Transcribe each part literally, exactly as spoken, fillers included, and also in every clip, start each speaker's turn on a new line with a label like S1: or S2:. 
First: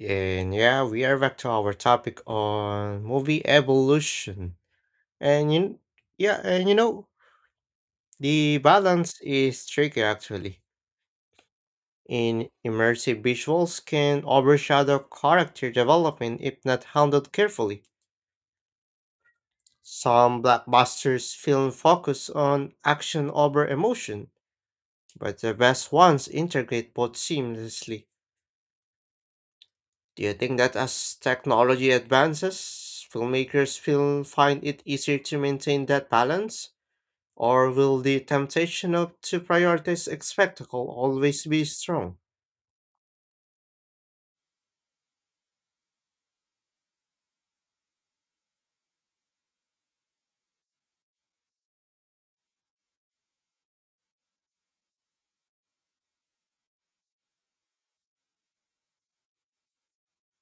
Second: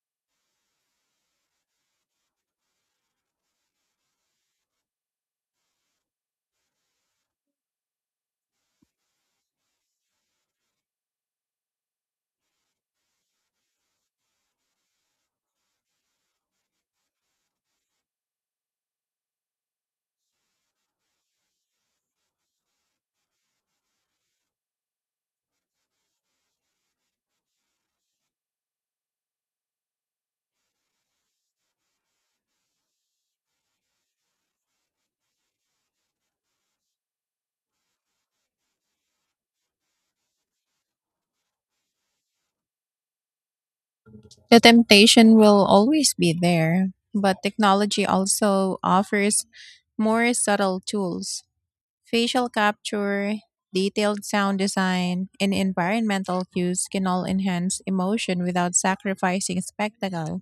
S1: And yeah, we are back to our topic on movie evolution. And you, yeah, and you know, the balance is tricky actually. In immersive visuals can overshadow character development if not handled carefully. Some blockbusters film focus on action over emotion, but the best ones integrate both seamlessly. Do you think that as technology advances, filmmakers will find it easier to maintain that balance? Or will the temptation of to prioritize spectacle always be strong?
S2: The temptation will always be there, but technology also offers more subtle tools. Facial capture, detailed sound design, and environmental cues can all enhance emotion without sacrificing spectacle.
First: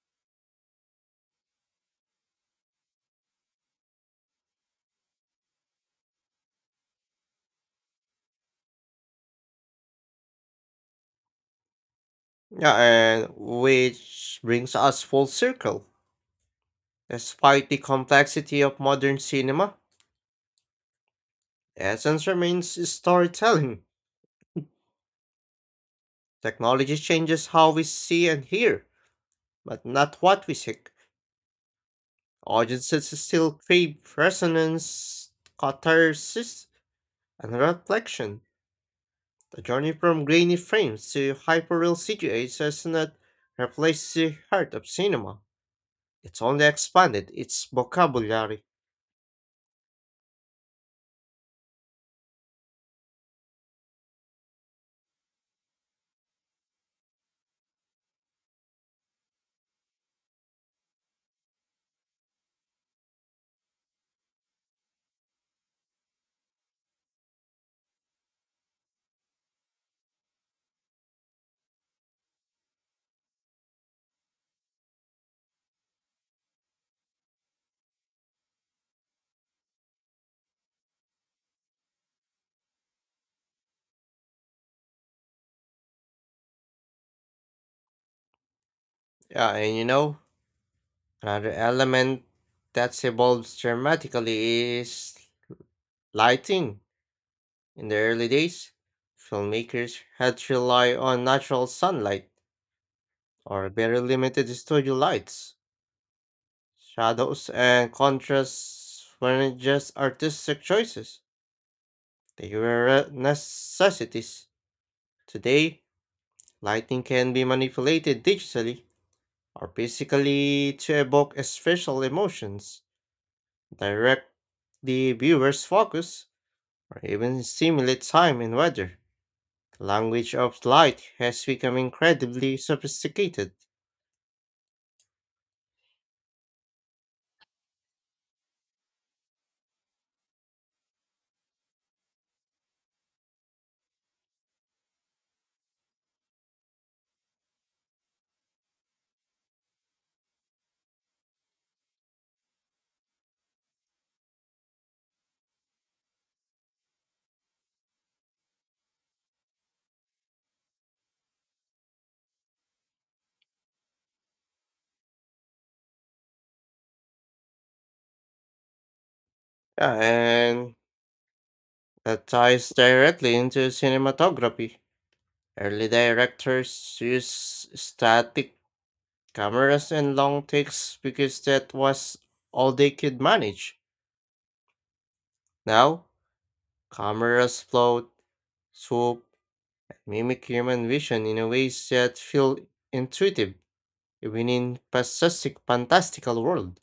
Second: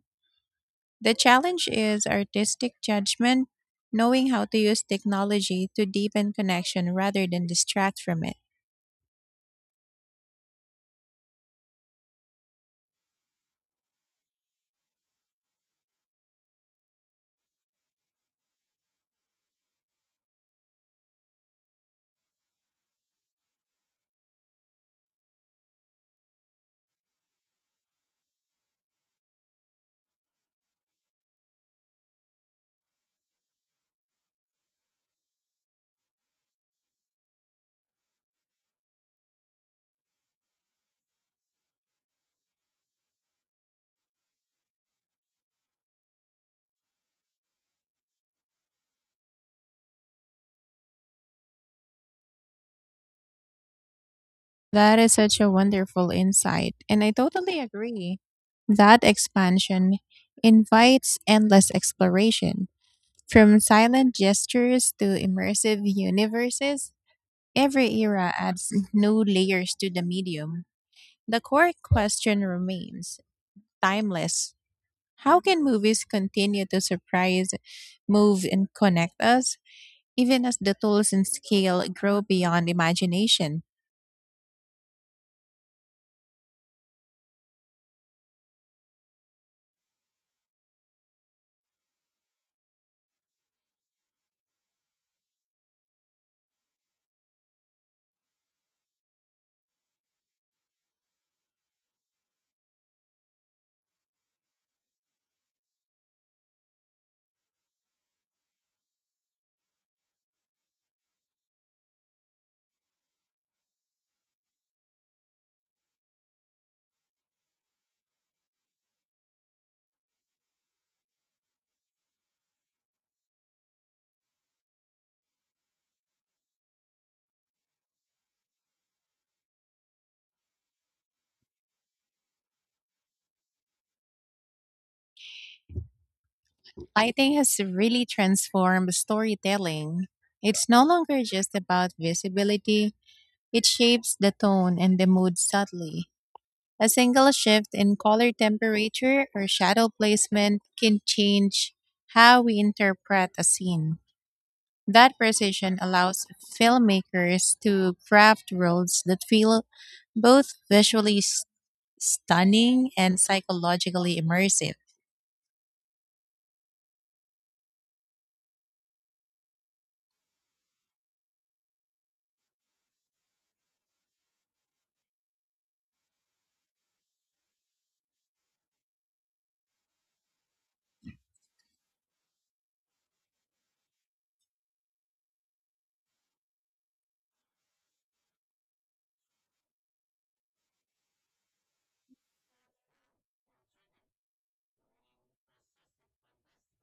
S2: The challenge is artistic judgment, knowing how to use technology to deepen connection rather than distract from it.
S1: Yeah, and which brings us full circle. Despite the complexity of modern cinema, the essence remains storytelling. Technology changes how we see and hear, but not what we seek. Audiences still crave resonance, catharsis, and reflection. The journey from grainy frames to hyperreal C G I has not replaced the heart of cinema. It's only expanded its vocabulary.
S2: That is such a wonderful insight, and I totally agree. That expansion invites endless exploration. From silent gestures to immersive universes, every era adds new layers to the medium. The core question remains timeless. How can movies continue to surprise, move, and connect us, even as the tools and scale grow beyond imagination?
S1: Yeah, and you know, another element that's evolved dramatically is lighting. In the early days, filmmakers had to rely on natural sunlight or very limited studio lights. Shadows and contrasts weren't just artistic choices, they were uh, necessities. Today, lighting can be manipulated digitally or physically to evoke special emotions, direct the viewer's focus, or even simulate time and weather. The language of light has become incredibly sophisticated.
S2: Lighting has really transformed storytelling. It's no longer just about visibility, it shapes the tone and the mood subtly. A single shift in color temperature or shadow placement can change how we interpret a scene. That precision allows filmmakers to craft roles that feel both visually s- stunning and psychologically immersive.
S1: Yeah, and that ties directly into cinematography. Early directors used static cameras and long takes because that was all they could manage. Now, cameras float, swoop, mimic human vision in a ways that feel intuitive, even in fantastic, fantastical world.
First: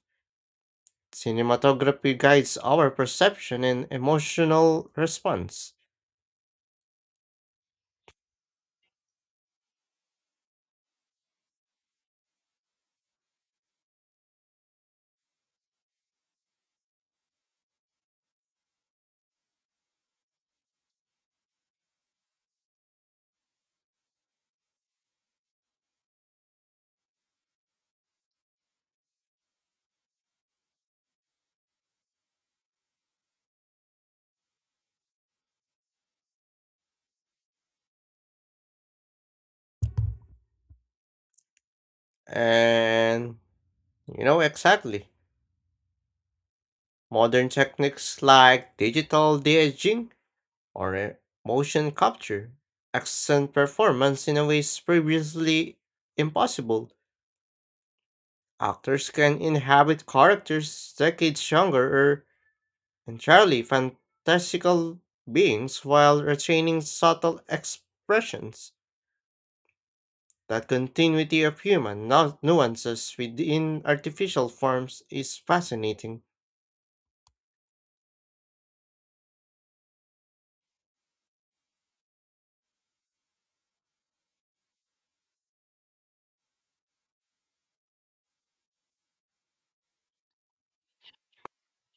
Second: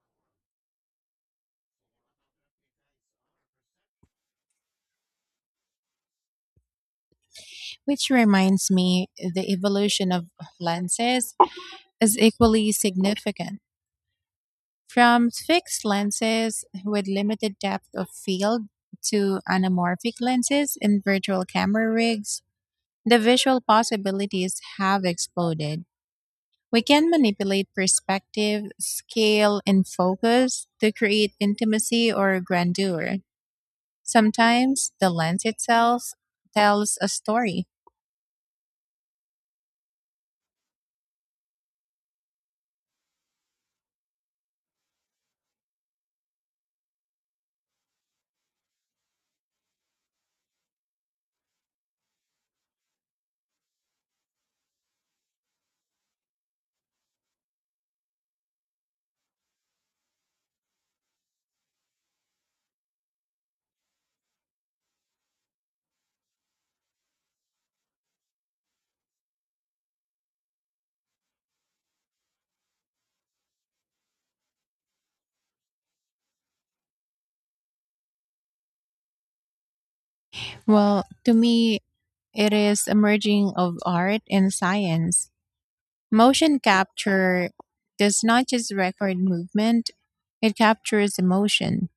S1: Cinematography guides our perception and emotional response.
S2: Which reminds me, the evolution of lenses is equally significant. From fixed lenses with limited depth of field to anamorphic lenses and virtual camera rigs, the visual possibilities have exploded. We can manipulate perspective, scale, and focus to create intimacy or grandeur. Sometimes the lens itself tells a story.
S1: And you know exactly. Modern techniques like digital de-aging or a motion capture, accent performance in a ways previously impossible. Actors can inhabit characters decades younger or entirely fantastical beings while retaining subtle expressions. That continuity of human nu- nuances within artificial forms is fascinating.
S2: Well, to me, it is a merging of art and science. Motion capture does not just record movement, it captures emotion.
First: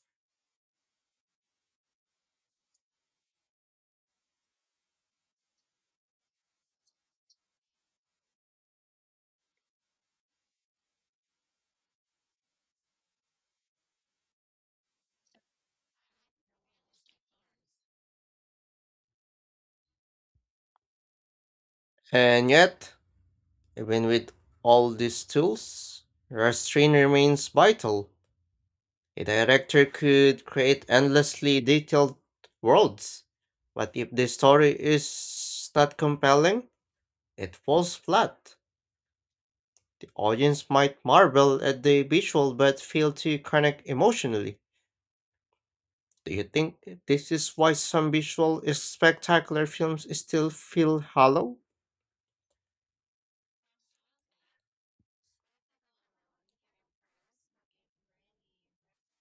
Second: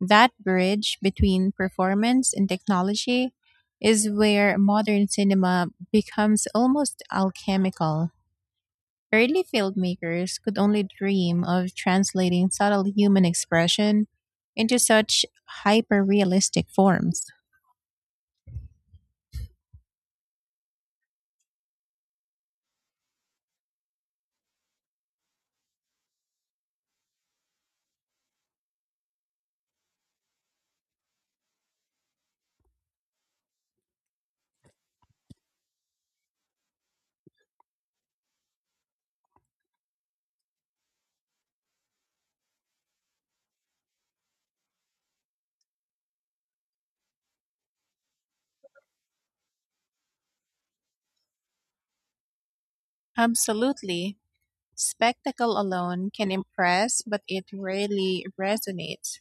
S2: That bridge between performance and technology is where modern cinema becomes almost alchemical. Early filmmakers could only dream of translating subtle human expression into such hyper realistic forms.
S1: And yet, even with all these tools, restraint remains vital. A director could create endlessly detailed worlds, but if the story is not compelling, it falls flat. The audience might marvel at the visual but fail to connect emotionally. Do you think this is why some visual spectacular films still feel hollow?
S2: Absolutely. Spectacle alone can impress, but it rarely resonates.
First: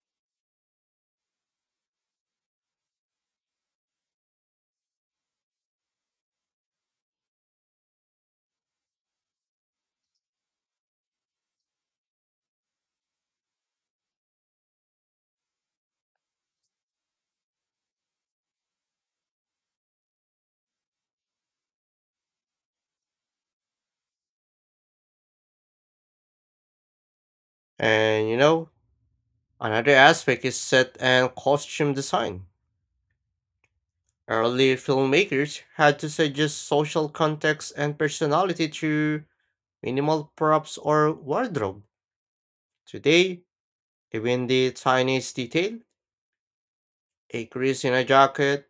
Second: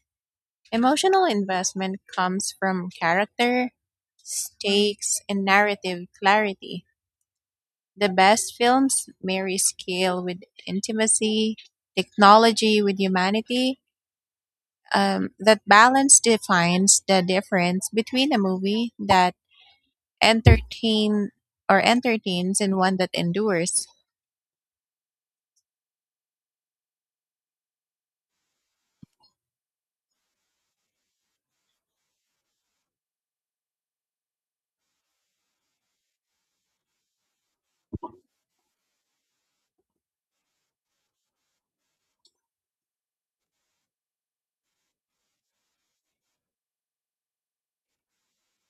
S2: Emotional investment comes from character, stakes, and narrative clarity. The best films marry scale with intimacy, technology with humanity. Um, that balance defines the difference between a movie that entertain or entertains and one that endures.
S1: And you know, another aspect is set and costume design. Early filmmakers had to suggest social context and personality through minimal props or wardrobe. Today, even the tiniest detail, a crease in a jacket,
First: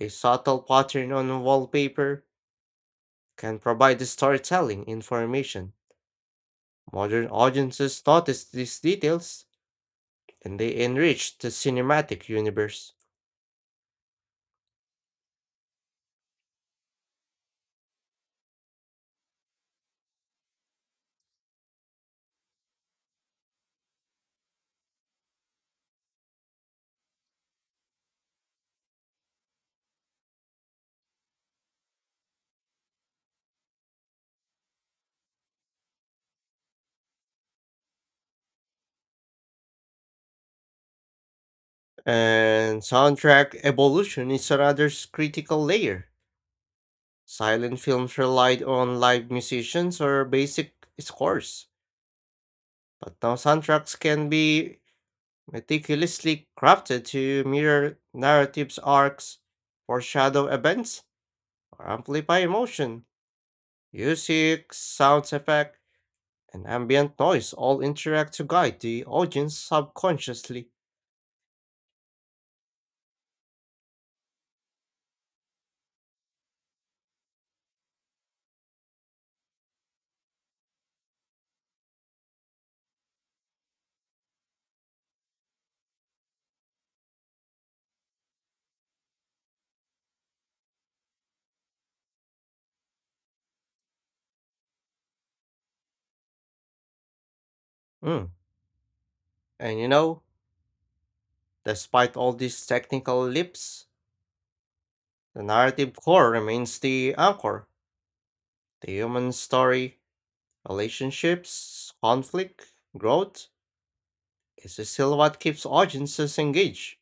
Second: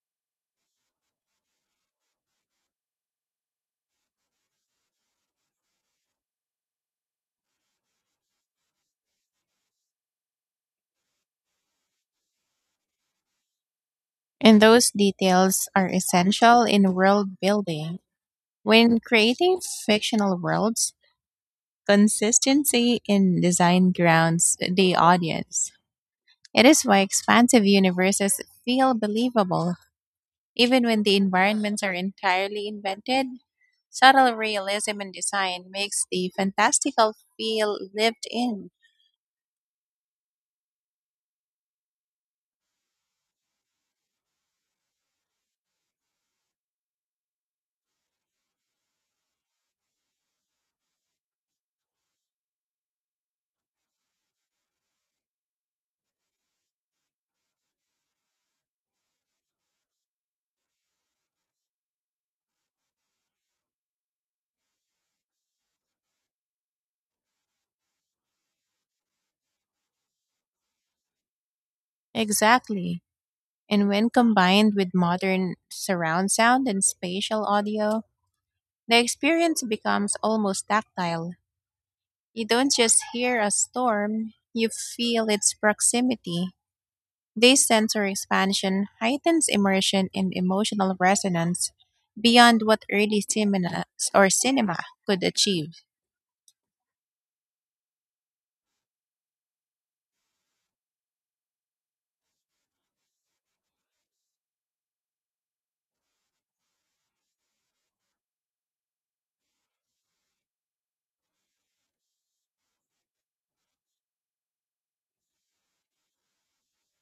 S1: a subtle pattern on wallpaper, can provide storytelling information. Modern audiences notice these details and they enrich the cinematic universe.
S2: And those details are essential in world building. When creating fictional worlds, consistency in design grounds the audience. It is why expansive universes feel believable, even when the environments are entirely invented. Subtle realism in design makes the fantastical feel lived in.
S1: And soundtrack evolution is another s- critical layer. Silent films relied on live musicians or basic scores, but now soundtracks can be meticulously crafted to mirror narrative's arcs, foreshadow events, or amplify emotion. Music, sound effect, and ambient noise all interact to guide the audience subconsciously.
S2: Exactly. And when combined with modern surround sound and spatial audio, the experience becomes almost tactile. You don't just hear a storm, you feel its proximity. This sensory expansion heightens immersion and emotional resonance beyond what early cinema or cinema could achieve,
S1: Mm. And you know, despite all these technical leaps, the narrative core remains the anchor. The human story, relationships, conflict, growth is still what keeps audiences engaged.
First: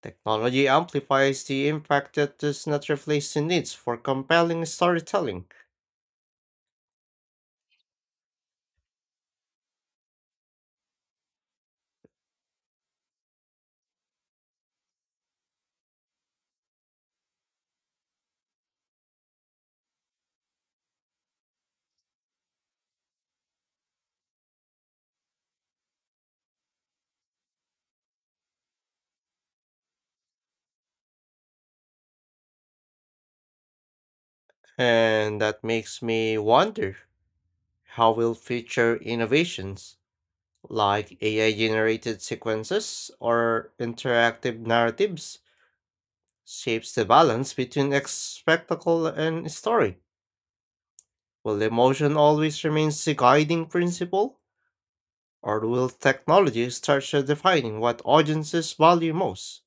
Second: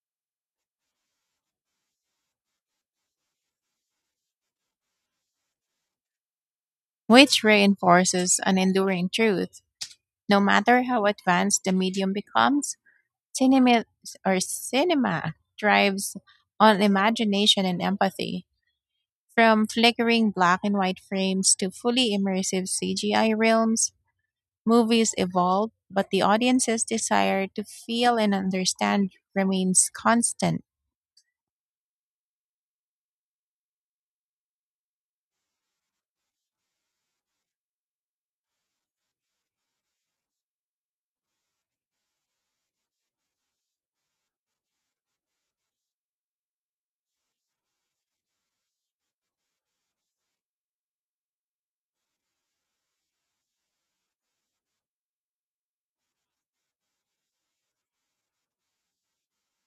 S1: Technology amplifies the impact that does not replace the needs for compelling storytelling,
S2: which reinforces an enduring truth. No matter how advanced the medium becomes, cinema or cinema thrives on imagination and empathy. From flickering black and white frames to fully immersive C G I realms, movies evolve, but the audience's desire to feel and understand remains constant.
S1: and that makes me wonder how will future innovations like A I generated sequences or interactive narratives shapes the balance between ex- spectacle and story. Will emotion always remain the guiding principle, or will technology start defining what audiences value most?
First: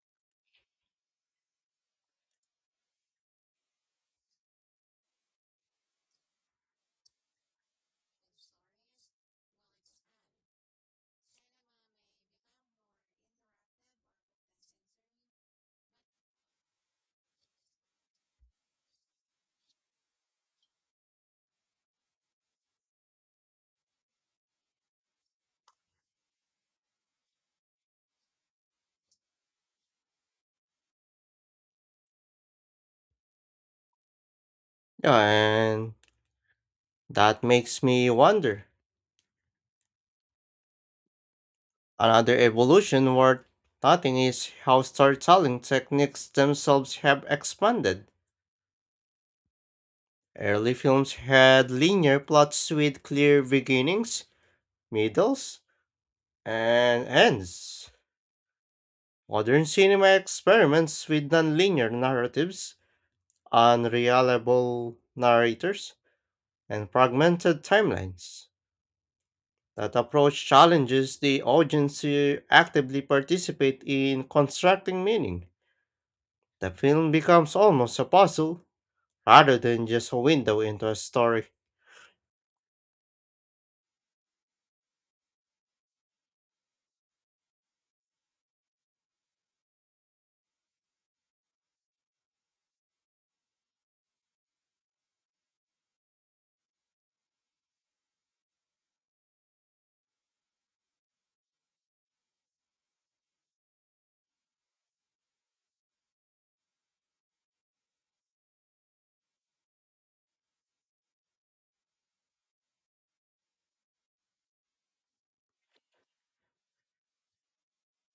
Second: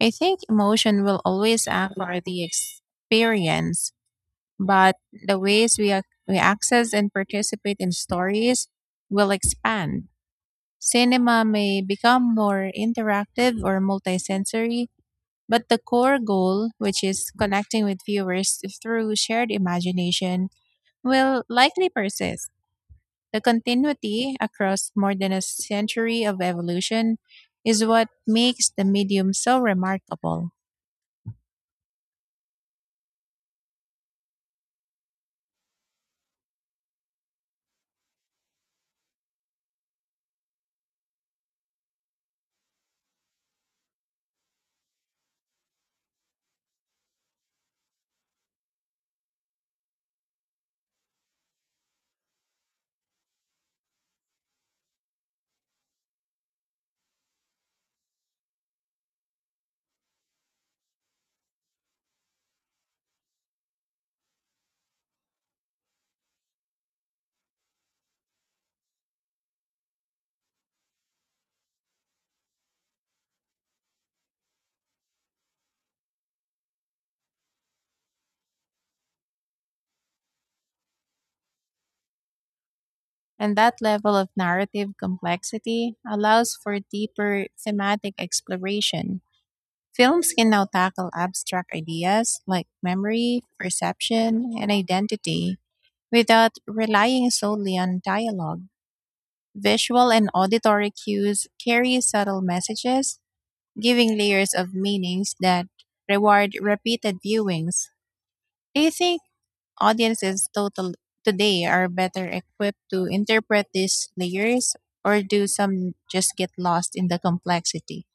S2: I think emotion will always anchor the experience, but the ways we, ac- we access and participate in stories will expand. Cinema may become more interactive or multisensory, but the core goal, which is connecting with viewers through shared imagination, will likely persist. The continuity across more than a century of evolution is what makes the medium so remarkable.
S1: Yeah, and that makes me wonder. Another evolution worth noting is how storytelling techniques themselves have expanded. Early films had linear plots with clear beginnings, middles, and ends. Modern cinema experiments with nonlinear narratives, unreliable narrators, and fragmented timelines. That approach challenges the audience to actively participate in constructing meaning. The film becomes almost a puzzle rather than just a window into a story.
S2: And that level of narrative complexity allows for deeper thematic exploration. Films can now tackle abstract ideas like memory, perception, and identity without relying solely on dialogue. Visual and auditory cues carry subtle messages, giving layers of meanings that reward repeated viewings. Do you think audiences total today are better equipped to interpret these layers, or do some just get lost in the complexity?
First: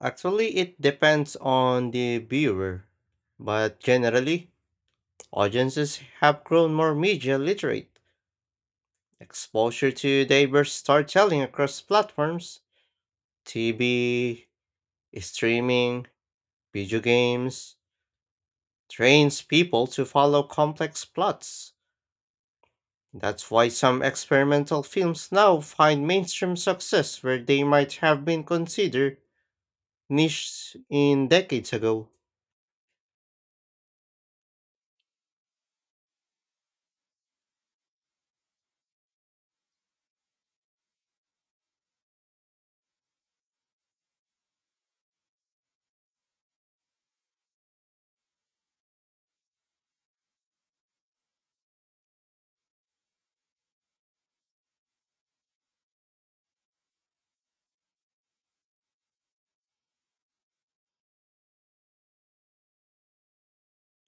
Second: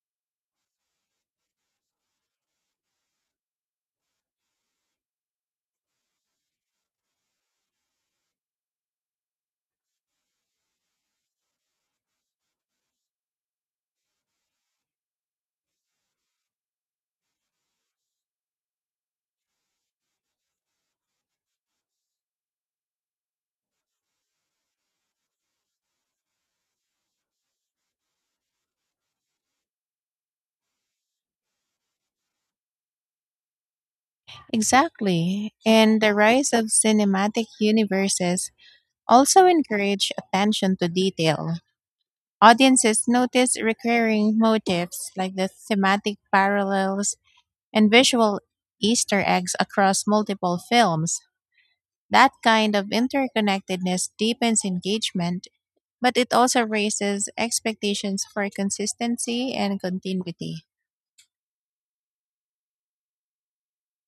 S1: Actually, it depends on the viewer, but generally, audiences have grown more media literate. Exposure to diverse storytelling across platforms, T V, streaming, video games, trains people to follow complex plots. That's why some experimental films now find mainstream success where they might have been considered niche in decades ago.
S2: Exactly. And the rise of cinematic universes also encourage attention to detail. Audiences notice recurring motifs like the thematic parallels and visual Easter eggs across multiple films. That kind of interconnectedness deepens engagement, but it also raises expectations for consistency and continuity,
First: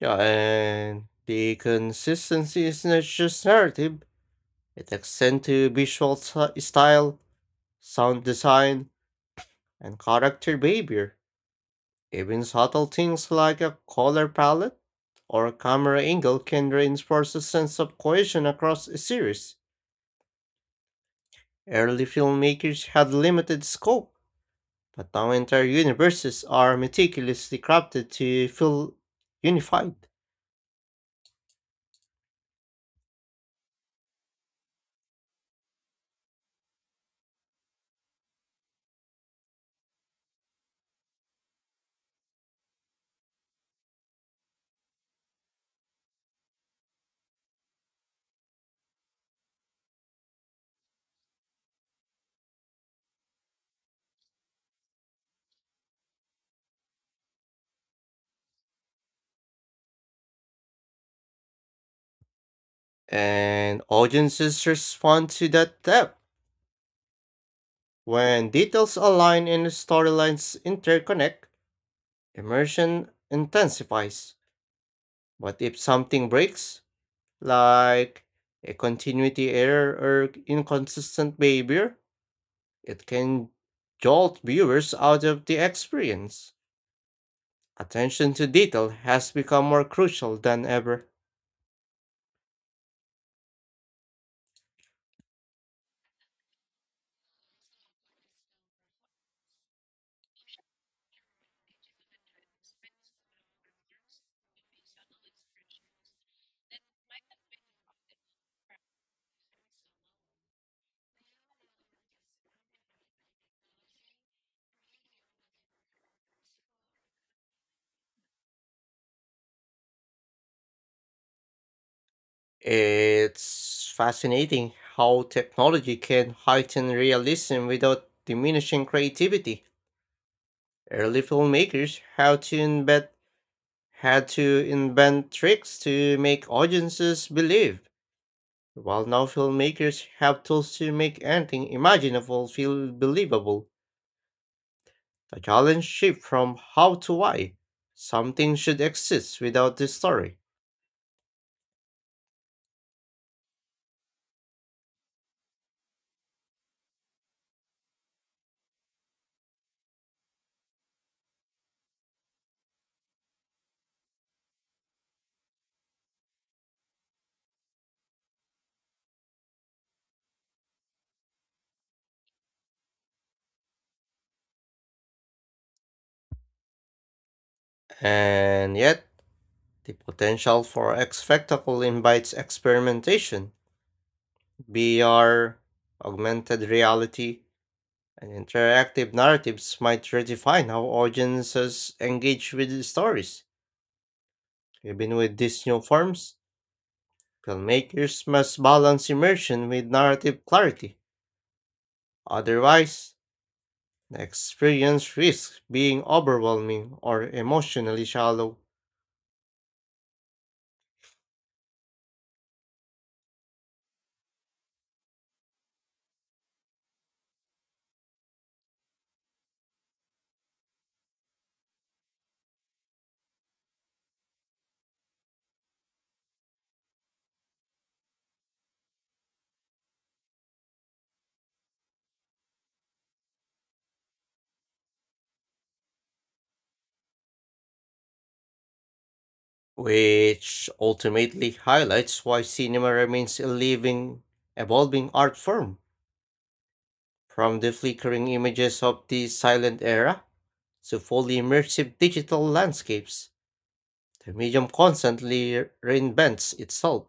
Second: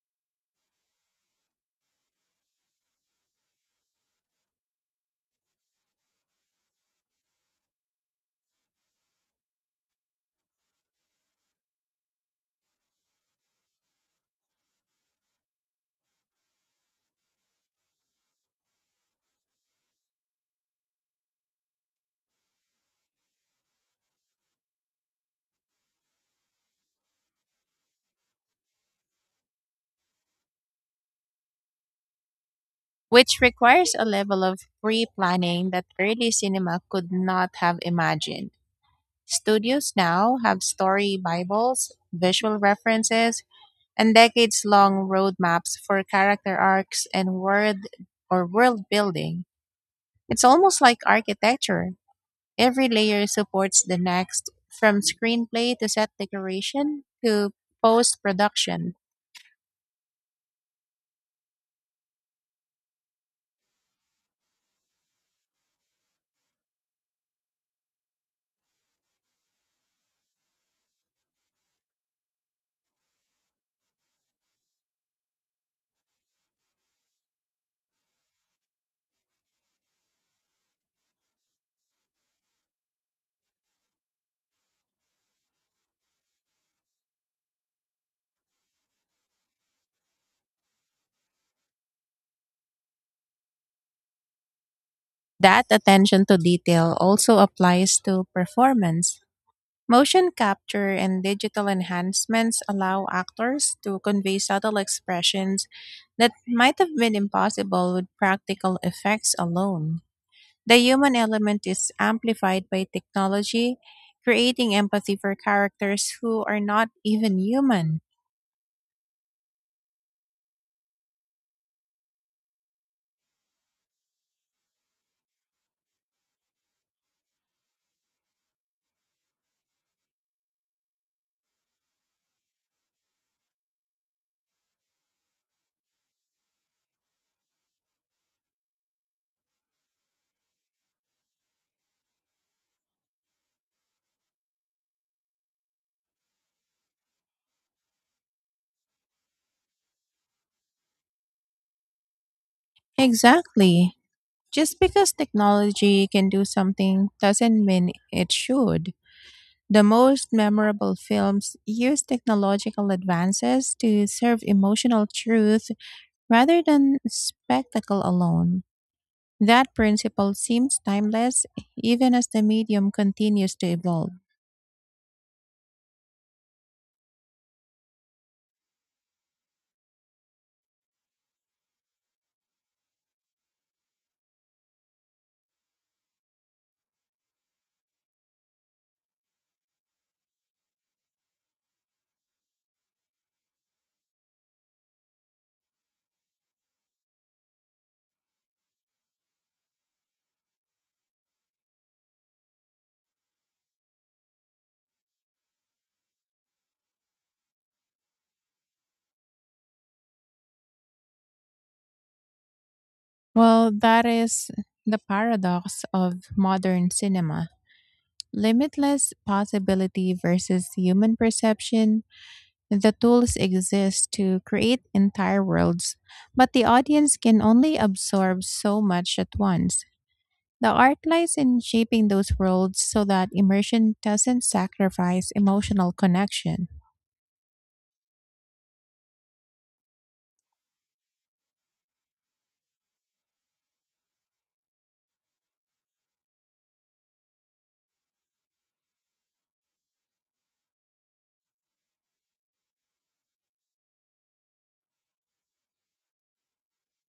S1: Yeah, and the consistency is not just narrative, it extends to visual si- style, sound design, and character behavior. Even subtle things like a color palette or camera angle can reinforce a sense of cohesion across a series. Early filmmakers had limited scope, but now entire universes are meticulously crafted to feel unified.
S2: which requires a level of pre planning that early cinema could not have imagined. Studios now have story Bibles, visual references, and decades long roadmaps for character arcs and world or world building. It's almost like architecture. Every layer supports the next, from screenplay to set decoration to post production.
S1: And audiences respond to that depth. When details align and storylines interconnect, immersion intensifies. But if something breaks, like a continuity error or inconsistent behavior, it can jolt viewers out of the experience. Attention to detail has become more crucial than ever.
S2: That attention to detail also applies to performance. Motion capture and digital enhancements allow actors to convey subtle expressions that might have been impossible with practical effects alone. The human element is amplified by technology, creating empathy for characters who are not even human.
S1: It's fascinating how technology can heighten realism without diminishing creativity. Early filmmakers had to invent, had to invent tricks to make audiences believe, while now filmmakers have tools to make anything imaginable feel believable. The challenge shift from how to why. Something should exist without the story.
S2: Exactly. Just because technology can do something doesn't mean it should. The most memorable films use technological advances to serve emotional truth rather than spectacle alone. That principle seems timeless even as the medium continues to evolve.
S1: And yet, the potential for a spectacle invites experimentation. V R, augmented reality, and interactive narratives might redefine how audiences engage with stories. Even with these new forms, filmmakers must balance immersion with narrative clarity. Otherwise, the experience risks being overwhelming or emotionally shallow,
S2: Well, that is the paradox of modern cinema, limitless possibility versus human perception. The tools exist to create entire worlds, but the audience can only absorb so much at once. The art lies in shaping those worlds so that immersion doesn't sacrifice emotional connection.
S1: which ultimately highlights why cinema remains a living, evolving art form. From the flickering images of the silent era to fully immersive digital landscapes, the medium constantly reinvents itself.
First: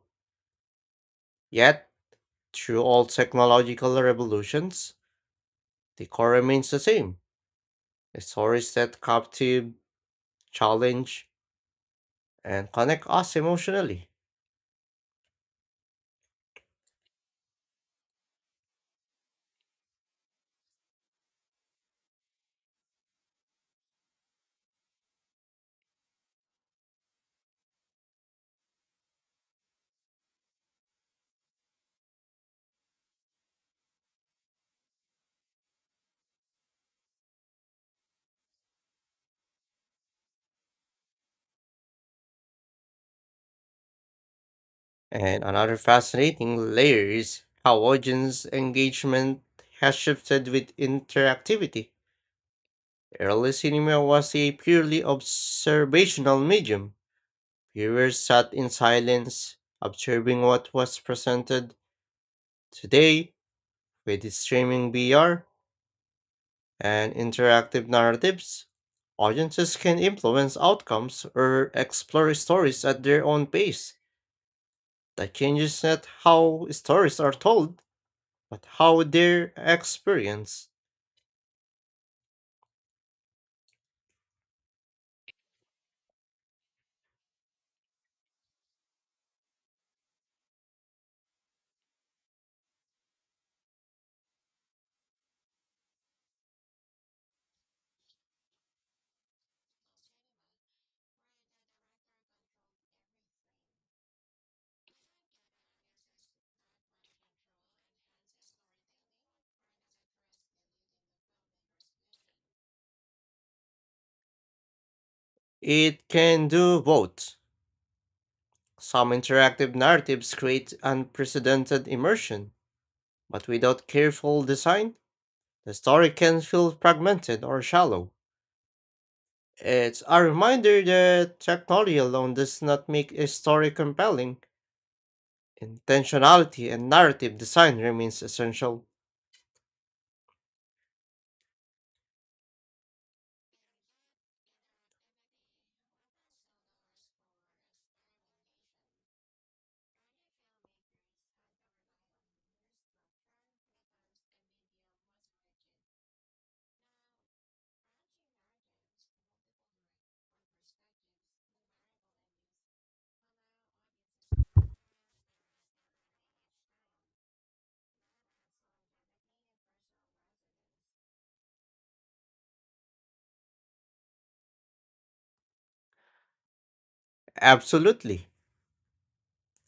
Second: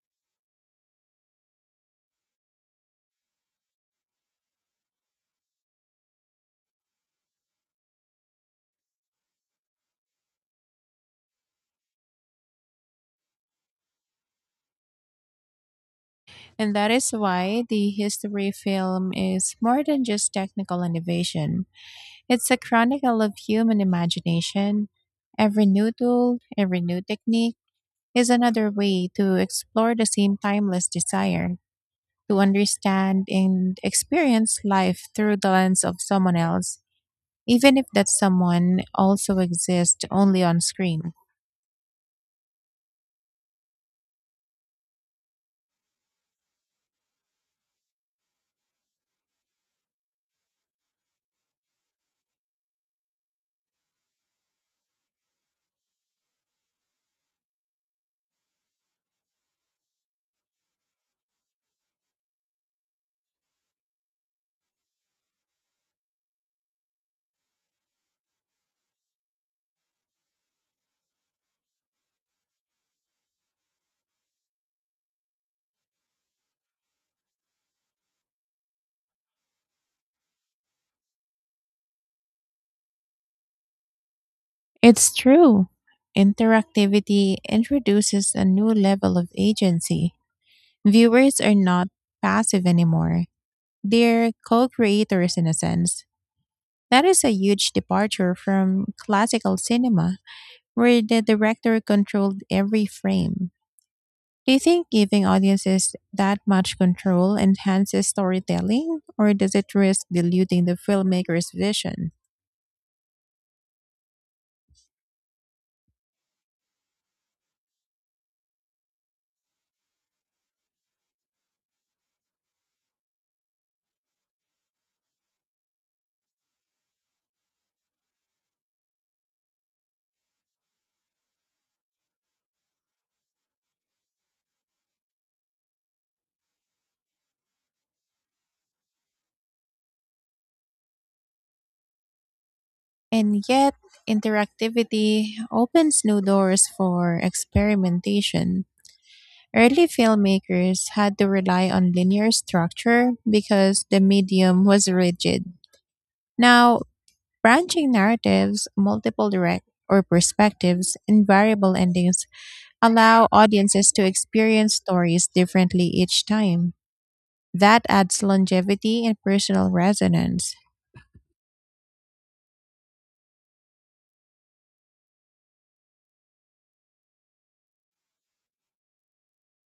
S1: Yet, through all technological revolutions, the core remains the same, the stories that captivate, challenge, and connect us emotionally.
S2: And that is why the history film is more than just technical innovation. It's a chronicle of human imagination. Every new tool, every new technique is another way to explore the same timeless desire, to understand and experience life through the lens of someone else, even if that someone also exists only on screen.
S1: And another fascinating layer is how audience engagement has shifted with interactivity. Early cinema was a purely observational medium. Viewers sat in silence, observing what was presented. Today, with streaming V R and interactive narratives, audiences can influence outcomes or explore stories at their own pace. That changes not how stories are told, but how they're experienced.
S2: It's true. Interactivity introduces a new level of agency. Viewers are not passive anymore, they're co creators in a sense. That is a huge departure from classical cinema, where the director controlled every frame. Do you think giving audiences that much control enhances storytelling, or does it risk diluting the filmmaker's vision?
S1: It can do both. Some interactive narratives create unprecedented immersion, but without careful design, the story can feel fragmented or shallow. It's a reminder that technology alone does not make a story compelling. Intentionality and narrative design remains essential.
S2: And yet, interactivity opens new doors for experimentation. Early filmmakers had to rely on linear structure because the medium was rigid. Now, branching narratives, multiple direct or perspectives, and variable endings allow audiences to experience stories differently each time. That adds longevity and personal resonance.
S1: Absolutely.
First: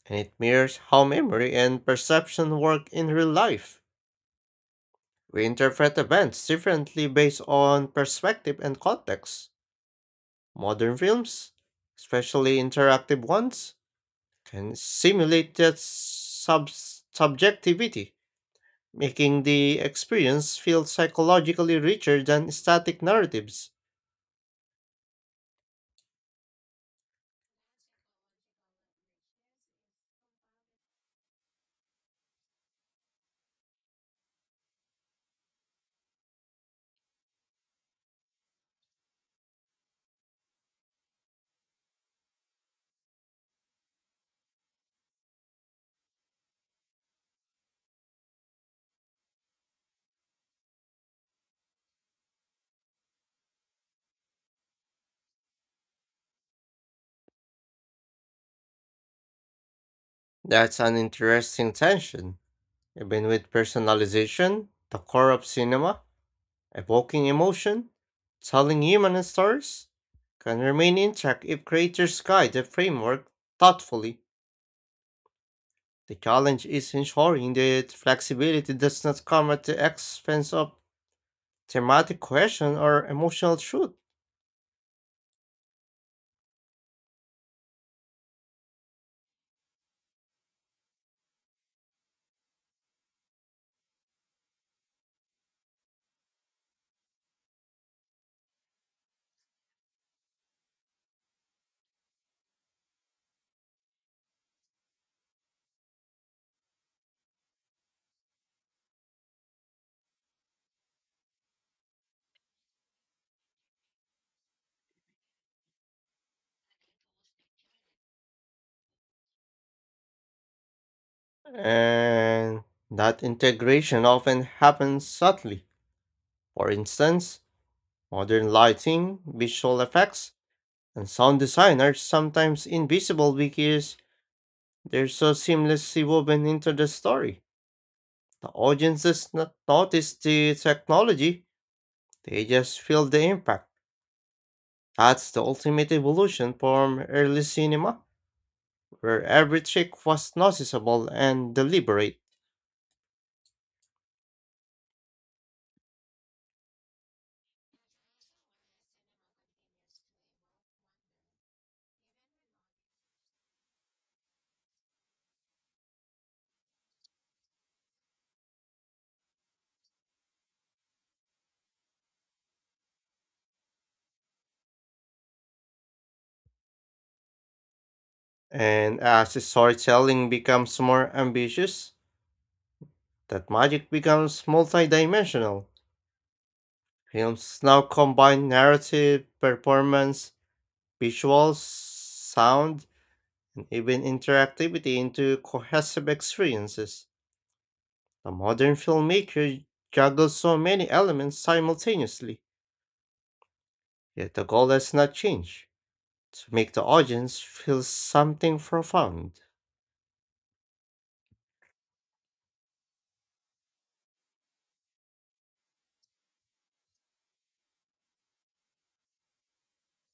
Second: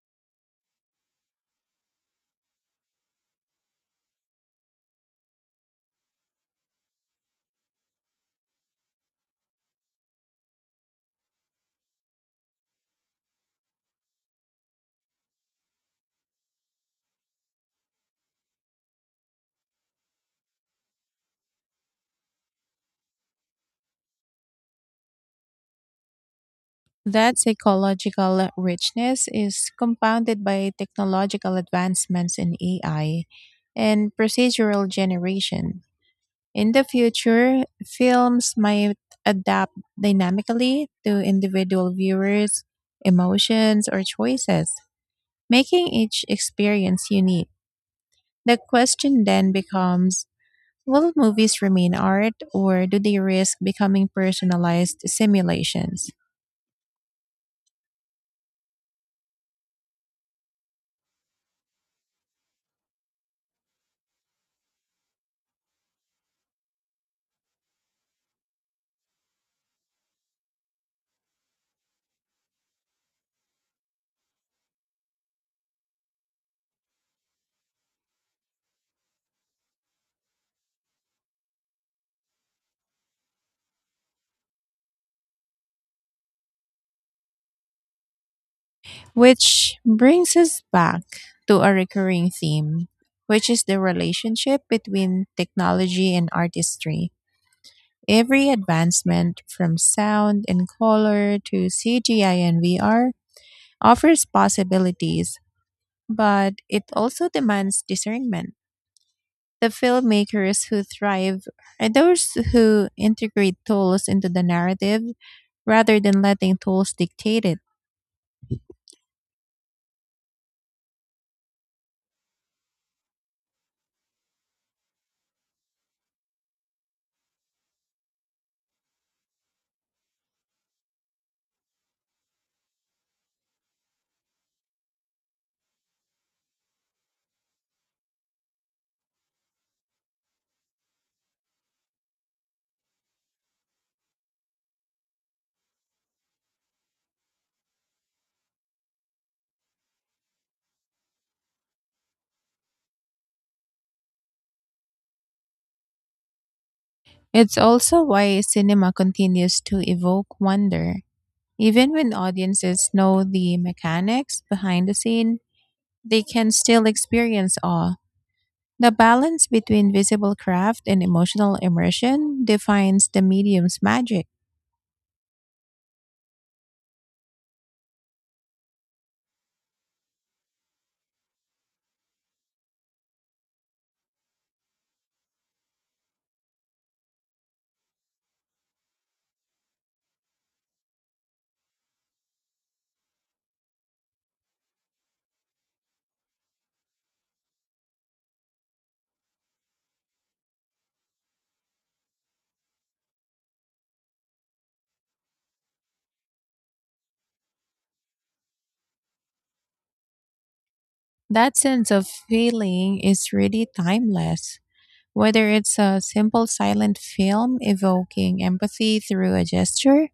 S1: And it mirrors how memory and perception work in real life. We interpret events differently based on perspective and context. Modern films, especially interactive ones, can simulate that sub subjectivity, making the experience feel psychologically richer than static narratives.
S2: That psychological richness is compounded by technological advancements in A I and procedural generation. In the future, films might adapt dynamically to individual viewers' emotions or choices, making each experience unique. The question then becomes, will movies remain art or do they risk becoming personalized simulations?
S1: That's an interesting tension. Even with personalization, the core of cinema, evoking emotion, telling human stories, can remain intact if creators guide the framework thoughtfully. The challenge is ensuring that flexibility does not come at the expense of thematic cohesion or emotional truth.
S2: Which brings us back to a recurring theme, which is the relationship between technology and artistry. Every advancement, from sound and color to C G I and V R, offers possibilities, but it also demands discernment. The filmmakers who thrive are those who integrate tools into the narrative rather than letting tools dictate it.
S1: And that integration often happens subtly. For instance, modern lighting, visual effects, and sound design are sometimes invisible because they're so seamlessly woven into the story. The audience does not notice the technology, they just feel the impact. That's the ultimate evolution from early cinema, where every trick was noticeable and deliberate.
S2: It's also why cinema continues to evoke wonder. Even when audiences know the mechanics behind the scene, they can still experience awe. The balance between visible craft and emotional immersion defines the medium's magic.
S1: And as storytelling becomes more ambitious, that magic becomes multidimensional. Films now combine narrative, performance, visuals, sound, and even interactivity into cohesive experiences. The modern filmmaker juggles so many elements simultaneously, yet the goal has not changed to make the audience feel something profound.
S2: That sense of feeling is really timeless. Whether it's a simple silent film evoking empathy through a gesture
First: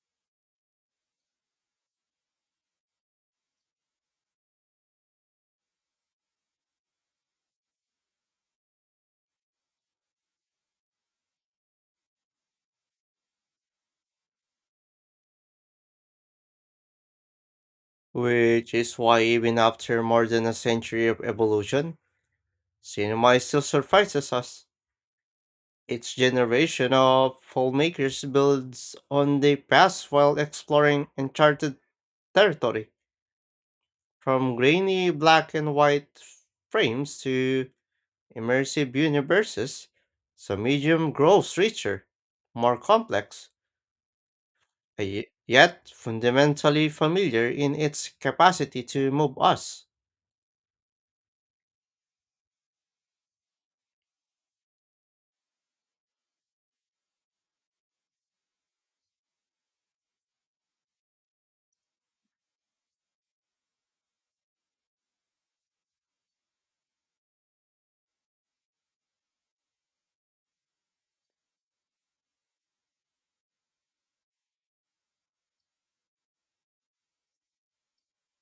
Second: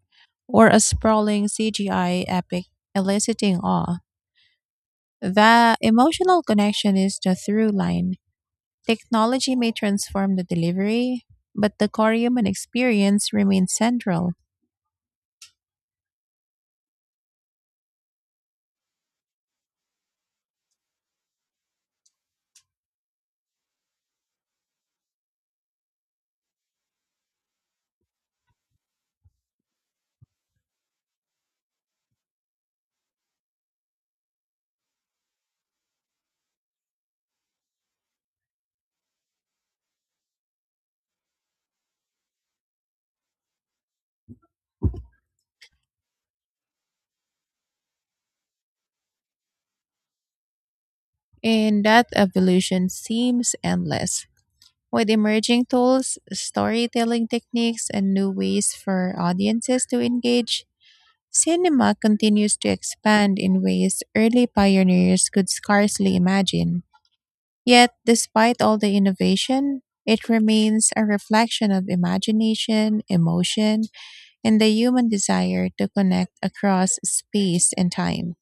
S2: or a sprawling C G I epic eliciting awe, the emotional connection is the through line. Technology may transform the delivery, but the core human experience remains central.
S1: Which is why, even after more than a century of evolution, cinema still surprises us. Each generation of filmmakers builds on the past while exploring uncharted territory, from grainy black and white frames to immersive universes. So medium grows richer, more complex, uh, ye- yet fundamentally familiar in its capacity to move us.
S2: And that evolution seems endless. With emerging tools, storytelling techniques, and new ways for audiences to engage, cinema continues to expand in ways early pioneers could scarcely imagine. Yet, despite all the innovation, it remains a reflection of imagination, emotion, and the human desire to connect across space and time.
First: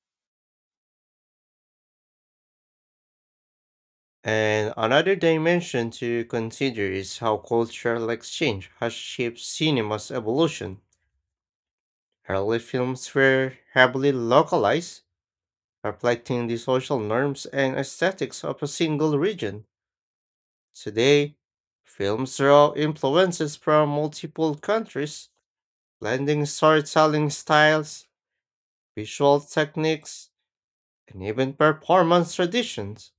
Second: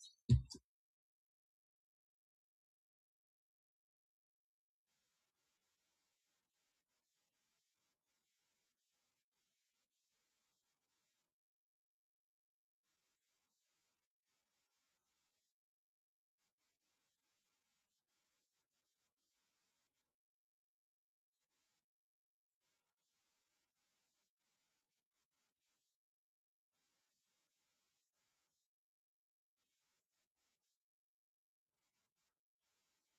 S1: And another dimension to consider is how cultural exchange has shaped cinema's evolution. Early films were heavily localized, reflecting the social norms and aesthetics of a single region. Today, films draw influences from multiple countries, blending storytelling styles, visual techniques, and even performance traditions.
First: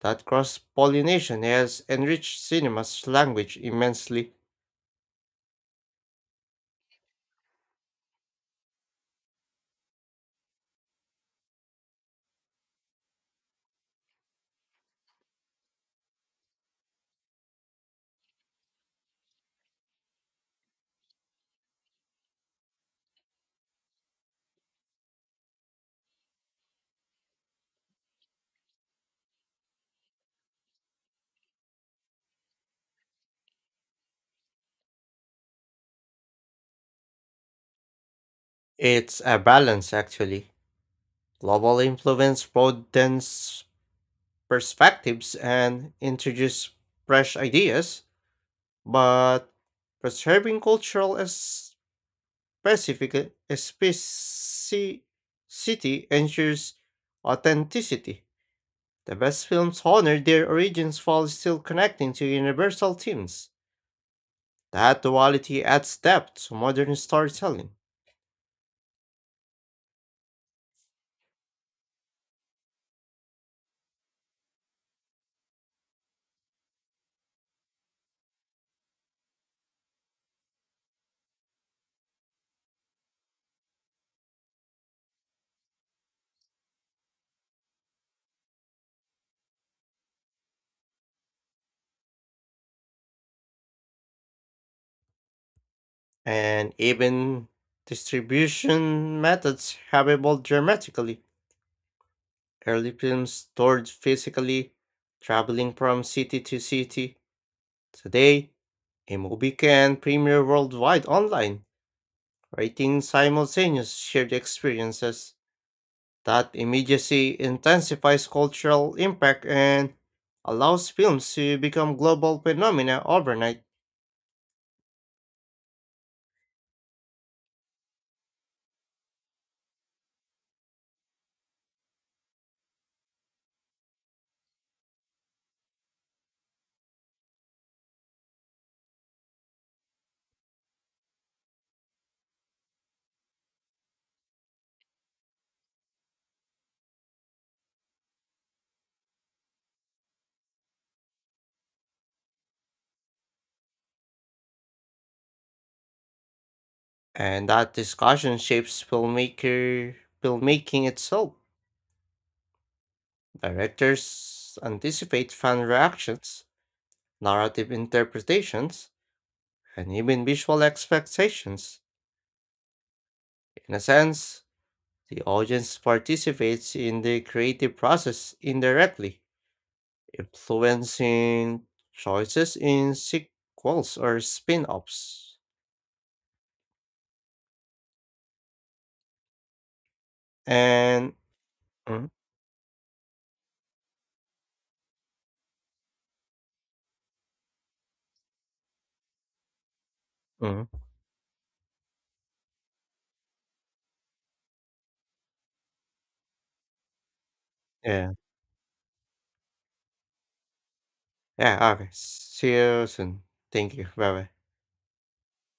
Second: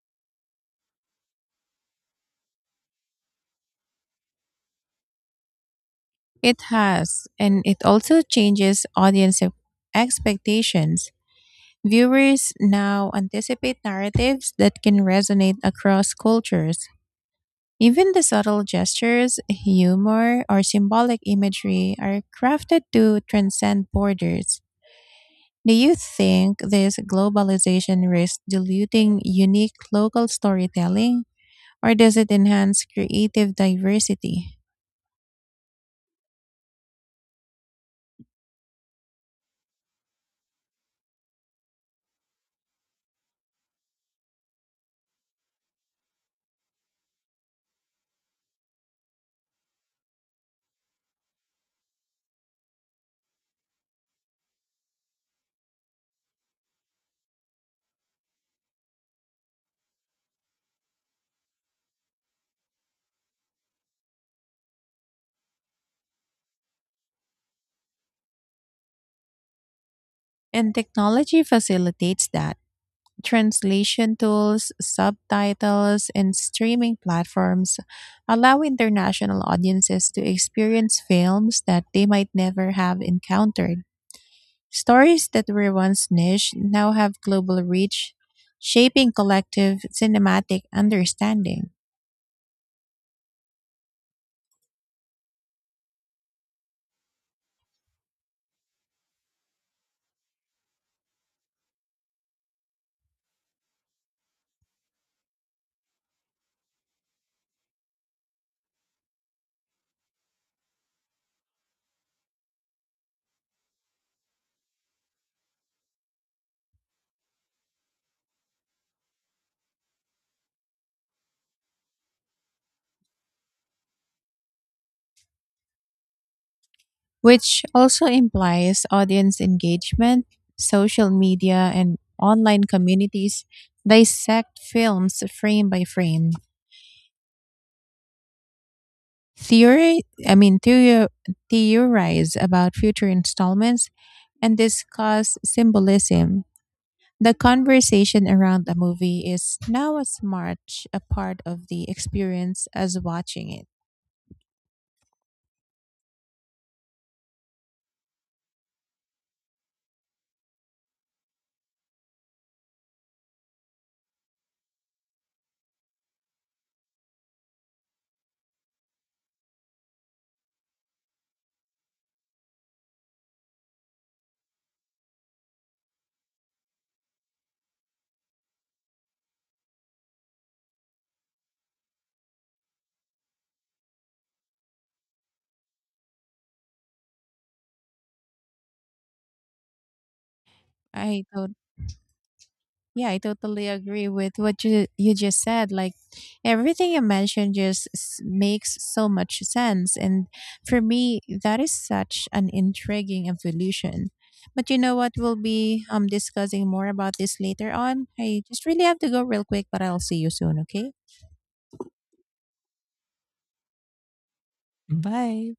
S1: That cross pollination has enriched cinema's language immensely.
S2: It has, and it also changes audience e- expectations. Viewers now anticipate narratives that can resonate across cultures. Even the subtle gestures, humor, or symbolic imagery are crafted to transcend borders. Do you think this globalization risks diluting unique local storytelling, or does it enhance creative diversity?
S1: It's a balance, actually. Global influence broadens perspectives and introduce fresh ideas, but preserving cultural as- specific specificity ensures authenticity. The best films honor their origins while still connecting to universal themes. That duality adds depth to modern storytelling,
S2: And technology facilitates that. Translation tools, subtitles, and streaming platforms allow international audiences to experience films that they might never have encountered. Stories that were once niche now have global reach, shaping collective cinematic understanding,
S1: and even distribution methods have evolved dramatically. Early films stored physically, traveling from city to city. Today, a movie can premiere worldwide online, creating simultaneous shared experiences. That immediacy intensifies cultural impact and allows films to become global phenomena overnight.
S2: which also implies audience engagement. Social media and online communities dissect films frame by frame, theory I mean theorio- theorize about future installments and discuss symbolism. The conversation around a movie is now as much a part of the experience as watching it.
S1: And that discussion shapes filmmaker filmmaking itself. Directors anticipate fan reactions, narrative interpretations, and even visual expectations. In a sense, the audience participates in the creative process indirectly, influencing choices in sequels or spin offs. And,
S2: I
S1: mm,
S2: Yeah, I totally agree with what you you just said. Like everything you mentioned just s- makes so much sense, and
S1: mm,
S2: for me, that is such an intriguing evolution. But you know what? We'll be um discussing more about this later on.
S1: yeah,
S2: I just really have to go real quick, but I'll see you soon. Okay.
S1: yeah, okay. See you soon. Thank you. Bye bye.
S2: Bye.